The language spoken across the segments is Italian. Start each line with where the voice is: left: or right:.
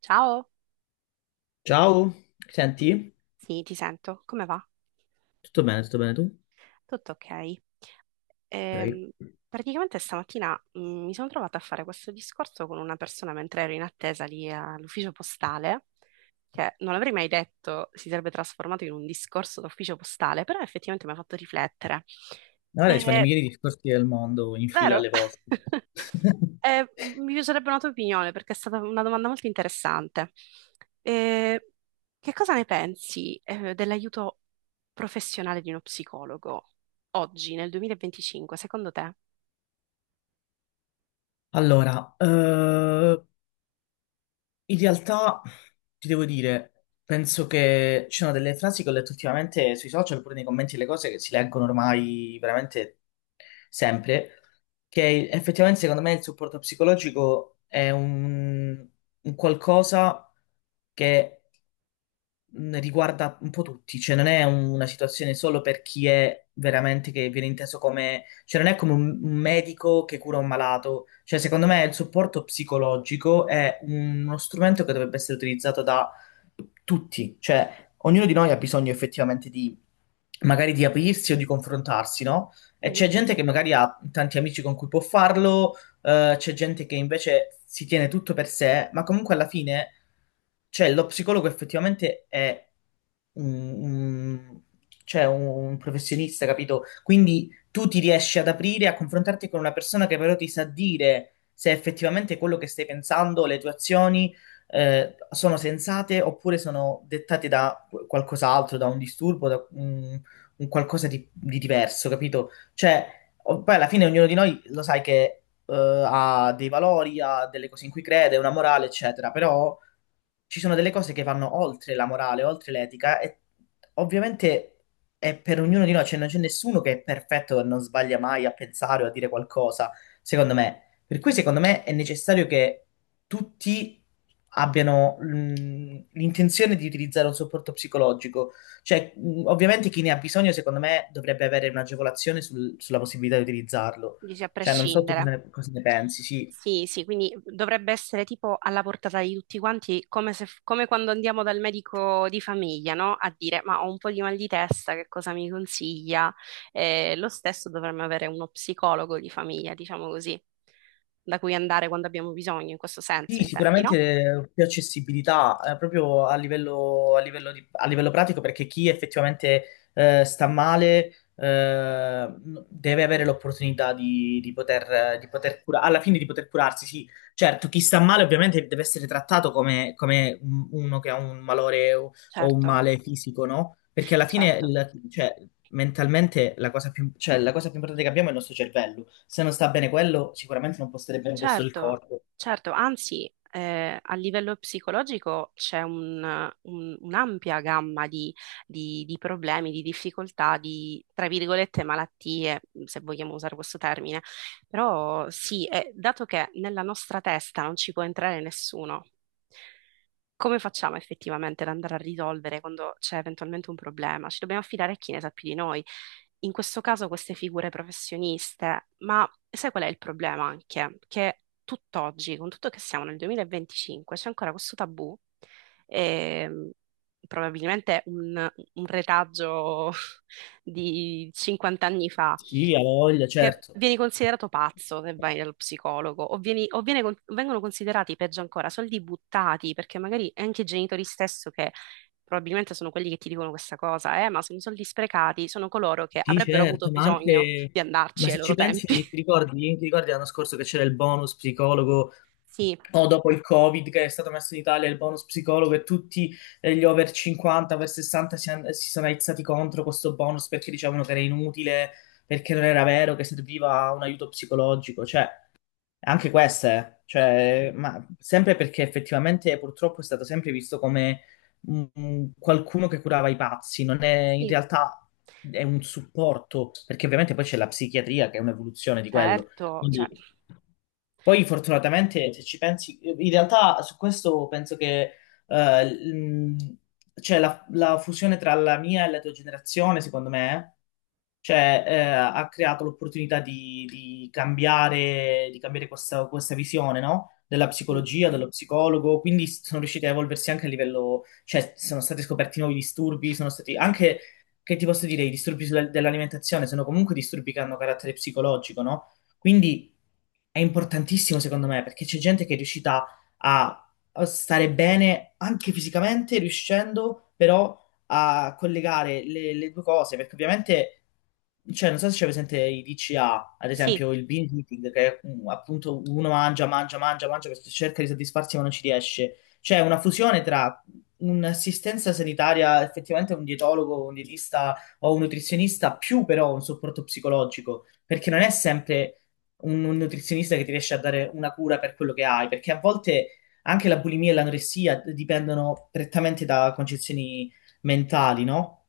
right: Ciao,
left: Ciao, senti?
right: sì, ti sento. Come va?
left: Tutto bene tu?
right: Tutto ok. Ehm,
left: Ok.
right: praticamente stamattina mi sono trovata a fare questo discorso con una persona mentre ero in attesa lì all'ufficio postale, che non l'avrei mai detto si sarebbe trasformato in un discorso d'ufficio postale, però effettivamente mi ha fatto riflettere.
left: Guarda, ci fanno i
right: E
left: migliori discorsi del mondo in fila
right: Vero?
left: alle vostre.
right: Mi piacerebbe una tua opinione perché è stata una domanda molto interessante. Eh, che cosa ne pensi, dell'aiuto professionale di uno psicologo oggi, nel 2025, secondo te?
left: Allora, in realtà ti devo dire, penso che ci sono delle frasi che ho letto ultimamente sui social, pure nei commenti, le cose che si leggono ormai veramente sempre, che effettivamente secondo me il supporto psicologico è un qualcosa che riguarda un po' tutti, cioè non è una situazione solo per chi è veramente che viene inteso come, cioè non è come un medico che cura un malato, cioè secondo me il supporto psicologico è uno strumento che dovrebbe essere utilizzato da tutti, cioè ognuno di noi ha bisogno effettivamente di magari di aprirsi o di confrontarsi, no? E
right: Mm-hmm.
left: c'è gente che magari ha tanti amici con cui può farlo c'è gente che invece si tiene tutto per sé, ma comunque alla fine, cioè, lo psicologo effettivamente è un, un- cioè, un professionista, capito? Quindi tu ti riesci ad aprire, a confrontarti con una persona che però ti sa dire se effettivamente quello che stai pensando, le tue azioni, sono sensate oppure sono dettate da qualcos'altro, da un disturbo, da un qualcosa di diverso, capito? Cioè, poi alla fine ognuno di noi lo sai che ha dei valori, ha delle cose in cui crede, una morale, eccetera, però ci sono delle cose che vanno oltre la morale, oltre l'etica e ovviamente è per ognuno di noi, cioè non c'è nessuno che è perfetto e non sbaglia mai a pensare o a dire qualcosa, secondo me. Per cui secondo me è necessario che tutti abbiano l'intenzione di utilizzare un supporto psicologico. Cioè, ovviamente chi ne ha bisogno, secondo me, dovrebbe avere un'agevolazione sulla possibilità di utilizzarlo.
right: Dici a
left: Cioè, non so tu
right: prescindere.
left: cosa ne pensi, sì,
right: Sì, sì, quindi dovrebbe essere tipo alla portata di tutti quanti, come se, come quando andiamo dal medico di famiglia, no? A dire, ma ho un po' di mal di testa, che cosa mi consiglia? Lo stesso dovremmo avere uno psicologo di famiglia, diciamo così, da cui andare quando abbiamo bisogno, in questo senso,
left: sì,
right: intendi, no?
left: sicuramente più accessibilità, proprio a livello, a livello pratico, perché chi effettivamente sta male eh, deve avere l'opportunità di poter alla fine di poter curarsi, sì. Certo, chi sta male ovviamente deve essere trattato come, come uno che ha un malore o un
right: Certo,
left: male fisico, no? Perché alla fine,
right: certo.
left: cioè, mentalmente la cosa più, cioè, la cosa più importante che abbiamo è il nostro cervello. Se non sta bene quello, sicuramente non può stare bene il resto del
right: Certo,
left: corpo.
right: certo, anzi, a livello psicologico c'è un'ampia gamma di problemi, di difficoltà, di, tra virgolette, malattie, se vogliamo usare questo termine. Però sì, dato che nella nostra testa non ci può entrare nessuno, come facciamo effettivamente ad andare a risolvere quando c'è eventualmente un problema? Ci dobbiamo affidare a chi ne sa più di noi. In questo caso queste figure professioniste, ma sai qual è il problema anche? Che tutt'oggi, con tutto che siamo nel 2025, c'è ancora questo tabù, ehm, probabilmente un retaggio di 50 anni fa,
left: Sì, ha voglia,
right: che
left: certo.
right: vieni considerato pazzo se vai dallo psicologo, o vengono considerati, peggio ancora, soldi buttati, perché magari anche i genitori stesso che probabilmente sono quelli che ti dicono questa cosa, ma sono soldi sprecati, sono coloro che
left: Sì,
right: avrebbero avuto
left: certo, ma
right: bisogno
left: anche...
right: di
left: Ma
right: andarci ai
left: se
right: loro
left: ci pensi,
right: tempi.
left: ti ricordi l'anno scorso che c'era il bonus psicologo,
right: Sì,
left: o dopo il Covid che è stato messo in Italia, il bonus psicologo e tutti gli over 50, over 60 si, si sono aizzati contro questo bonus perché dicevano che era inutile, perché non era vero, che serviva un aiuto psicologico. Cioè, anche queste, cioè,
right: sì,
left: ma sempre perché effettivamente purtroppo è stato sempre visto come qualcuno che curava i pazzi, non è in
right: sì,
left: realtà è un supporto, perché ovviamente poi c'è la psichiatria che è un'evoluzione di quello.
right: certo, cioè,
left: Quindi poi fortunatamente se ci pensi, in realtà su questo penso che eh, l- mh, cioè la fusione tra la mia e la tua generazione, secondo me, cioè, ha creato l'opportunità di cambiare questa visione, no? Della
right: sì,
left: psicologia, dello psicologo, quindi sono riusciti a evolversi anche a livello, cioè sono stati scoperti nuovi disturbi, sono stati anche,
right: sì,
left: che ti posso dire, i disturbi dell'alimentazione sono comunque disturbi che hanno carattere psicologico, no? Quindi è importantissimo secondo me perché c'è gente che è riuscita a a stare bene anche fisicamente, riuscendo però a collegare le due cose, perché ovviamente, cioè, non so se c'è presente i DCA, ad
right: sì.
left: esempio il binge eating, che è, appunto uno mangia, mangia, mangia, mangia, perché cerca di soddisfarsi ma non ci riesce. C'è una fusione tra un'assistenza sanitaria, effettivamente un dietologo, un dietista o un nutrizionista, più però un supporto psicologico, perché non è sempre un nutrizionista che ti riesce a dare una cura per quello che hai, perché a volte anche la bulimia e l'anoressia dipendono prettamente da concezioni mentali, no?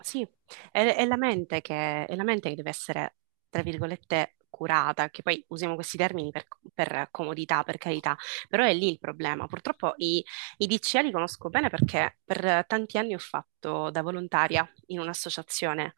right: Sì, è la mente che deve essere, tra virgolette, curata, che poi usiamo questi termini per, comodità, per carità, però è lì il problema. Purtroppo i DCA li conosco bene perché per tanti anni ho fatto da volontaria in un'associazione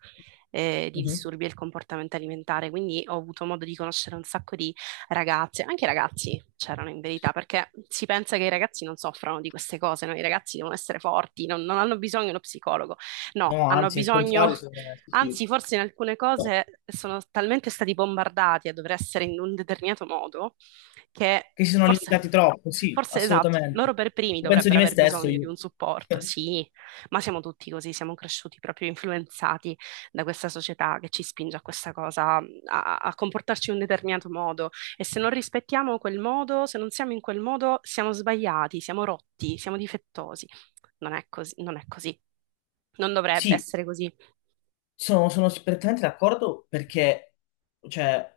right: di
left: Mhm.
right: disturbi del comportamento alimentare, quindi ho avuto modo di conoscere un sacco di ragazze, anche i ragazzi c'erano in verità, perché si pensa che i ragazzi non soffrano di queste cose, no? I ragazzi devono essere forti, non hanno bisogno di uno psicologo. No,
left: No,
right: hanno
left: anzi, al
right: bisogno,
left: contrario, secondo me, sì, sì.
right: anzi, forse in alcune
left: Che
right: cose sono talmente stati bombardati a dover essere in un determinato modo che
left: si sono limitati
right: forse,
left: troppo, sì,
right: forse esatto, loro
left: assolutamente.
right: per primi
left: Penso di
right: dovrebbero
left: me
right: aver
left: stesso
right: bisogno di
left: io.
right: un supporto, sì, ma siamo tutti così, siamo cresciuti proprio influenzati da questa società che ci spinge a questa cosa, a comportarci in un determinato modo e se non rispettiamo quel modo, se non siamo in quel modo, siamo sbagliati, siamo rotti, siamo difettosi. Non è così, non è così. Non dovrebbe
left: Sì,
right: essere così.
left: sono, sono perfettamente d'accordo perché, cioè,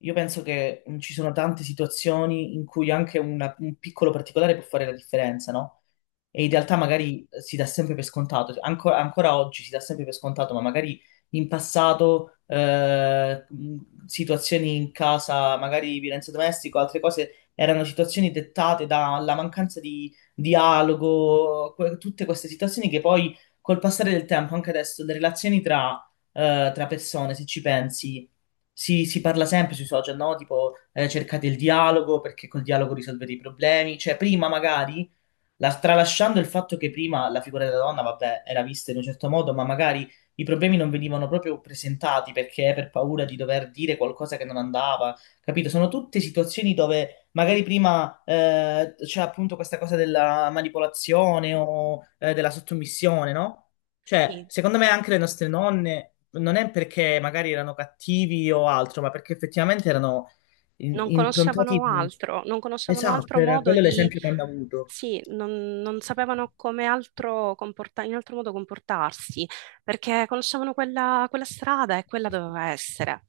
left: io penso che ci sono tante situazioni in cui anche un piccolo particolare può fare la differenza, no? E in realtà magari si dà sempre per scontato, ancora oggi si dà sempre per scontato, ma magari in passato situazioni in casa, magari violenza domestica o altre cose, erano situazioni dettate dalla mancanza di dialogo, tutte queste situazioni che poi col passare del tempo, anche adesso, le relazioni tra, tra persone, se ci pensi, si parla sempre sui social, no? Tipo, cercate il dialogo perché col dialogo risolvete i problemi. Cioè, prima magari tralasciando il fatto che prima la figura della donna, vabbè, era vista in un certo modo, ma magari i problemi non venivano proprio presentati perché per paura di dover dire qualcosa che non andava, capito? Sono tutte situazioni dove magari prima c'è appunto questa cosa della manipolazione o della sottomissione, no? Cioè,
right: Sì,
left: secondo me anche le nostre nonne non è perché magari erano cattivi o altro, ma perché effettivamente erano
right: non
left: improntati...
right: conoscevano altro, non conoscevano
left: Esatto,
right: altro
left: era
right: modo
left: quello
right: di,
left: l'esempio che hanno avuto.
right: sì, non sapevano in altro modo comportarsi, perché conoscevano quella strada e quella doveva essere.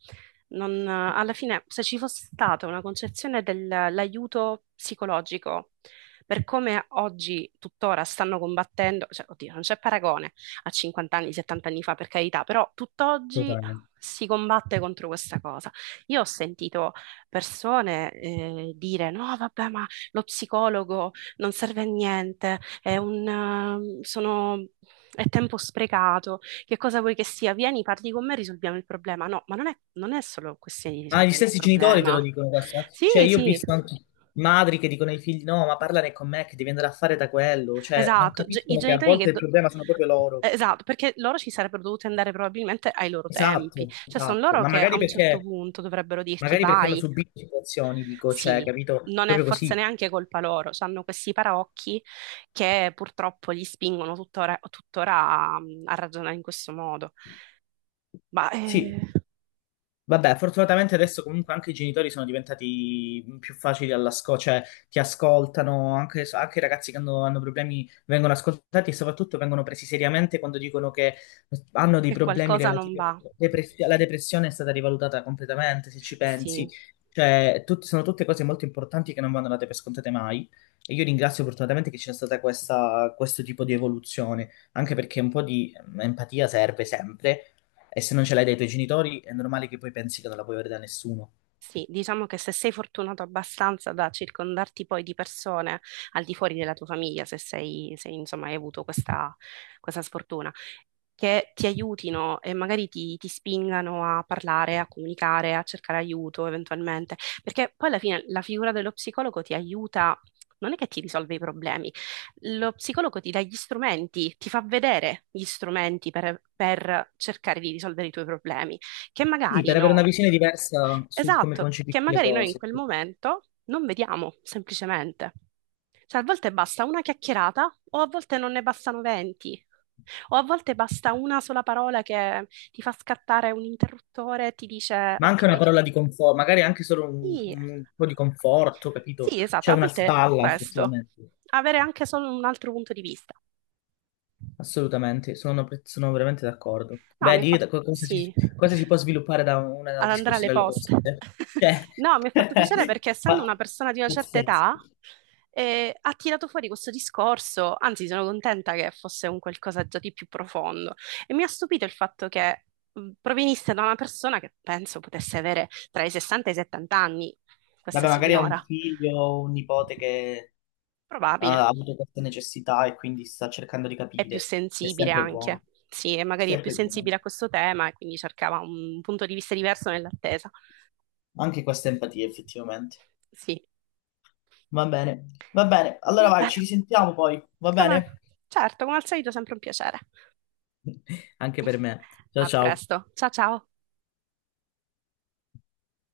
right: Alla fine, se ci fosse stata una concezione dell'aiuto psicologico, per come oggi, tuttora, stanno combattendo, cioè, oddio, non c'è paragone a 50 anni, 70 anni fa, per carità, però tutt'oggi
left: Totalmente.
right: si combatte contro questa cosa. Io ho sentito persone dire no, vabbè, ma lo psicologo non serve a niente, è tempo sprecato, che cosa vuoi che sia? Vieni, parli con me, risolviamo il problema. No, ma non è solo questione di
left: Ah, gli
right: risolvere il
left: stessi genitori te lo
right: problema.
left: dicono questa.
right: Sì,
left: Cioè, io ho
right: sì,
left: visto anche madri che dicono ai figli: no, ma parlane con me che devi andare a fare da quello. Cioè, non
right: esatto. Ge- I
left: capiscono che a
right: genitori che...
left: volte il
right: do-
left: problema sono proprio loro.
right: Esatto, perché loro ci sarebbero dovuti andare probabilmente ai loro tempi,
left: Esatto,
right: cioè sono
left: esatto.
right: loro
left: Ma
right: che a un certo punto dovrebbero dirti
left: magari perché hanno
right: vai,
left: subito situazioni, dico, cioè,
right: sì,
left: capito?
right: non è
left: Proprio
right: forse
left: così.
right: neanche colpa loro, hanno questi paraocchi che purtroppo li spingono tuttora, tuttora a, a ragionare in questo modo. Ma
left: Sì. Vabbè, fortunatamente adesso comunque anche i genitori sono diventati più facili all'ascolto, cioè ti ascoltano, anche, anche i ragazzi che hanno problemi vengono ascoltati e soprattutto vengono presi seriamente quando dicono che hanno dei
right: che
left: problemi
right: qualcosa non
left: relativi alla
right: va.
left: depressione. La depressione è stata rivalutata completamente, se ci pensi.
right: Sì,
left: Cioè, sono tutte cose molto importanti che non vanno date per scontate mai. E io ringrazio fortunatamente che c'è stata questa, questo tipo di evoluzione, anche perché un po' di empatia serve sempre e se non ce l'hai dai tuoi genitori, è normale che poi pensi che non la puoi avere da nessuno.
right: sì, diciamo che se sei fortunato abbastanza da circondarti poi di persone al di fuori della tua famiglia, se sei, se, insomma, hai avuto questa sfortuna che ti aiutino e magari ti spingano a parlare, a comunicare, a cercare aiuto eventualmente, perché poi alla fine la figura dello psicologo ti aiuta, non è che ti risolve i problemi, lo psicologo ti dà gli strumenti, ti fa vedere gli strumenti per cercare di risolvere i tuoi problemi, che
left: Sì,
right: magari
left: per avere una
right: no.
left: visione diversa su come
right: Esatto, che
left: concepisci le
right: magari noi in
left: cose.
right: quel momento non vediamo semplicemente. Cioè, a volte basta una chiacchierata, o a volte non ne bastano 20, o a volte basta una sola parola che ti fa scattare un interruttore e ti dice:
left: Ma
right: Ok,
left: anche una parola di conforto, magari anche solo
right: sì,
left: un po' di conforto, capito?
right: sì, esatto,
left: C'è
right: a
left: una
right: volte è
left: spalla,
right: questo.
left: effettivamente.
right: Avere anche solo un altro punto di vista.
left: Assolutamente, sono, sono veramente d'accordo.
right: No, mi ha
left: Vedi
right: fatto sì,
left: cosa si può sviluppare da una
right: ad andare alle
left: discussione alle cose?
right: poste.
left: Cioè,
right: No, mi ha fatto piacere perché essendo
left: ma-
right: una persona di una certa età,
left: pazzesco.
right: ha tirato fuori questo discorso, anzi sono contenta che fosse un qualcosa già di più profondo. E mi ha stupito il fatto che provenisse da una persona che penso potesse avere tra i 60 e i 70 anni, questa
left: Vabbè, magari ha un
right: signora.
left: figlio o un nipote che
right: Probabile.
left: ha avuto questa necessità e quindi sta cercando di
right: È più
left: capire. È
right: sensibile
left: sempre buono,
right: anche. Sì, e
left: è
right: magari è più
left: sempre buono.
right: sensibile a questo tema e quindi cercava un punto di vista diverso nell'attesa.
left: Anche questa empatia, effettivamente.
right: Sì,
left: Va bene, va bene. Allora
right: va
left: vai,
right: bene.
left: ci risentiamo poi, va
right: Come...
left: bene?
right: Certo, come al solito sempre un piacere.
left: Anche per me. Ciao
right: A
left: ciao.
right: presto. Ciao ciao.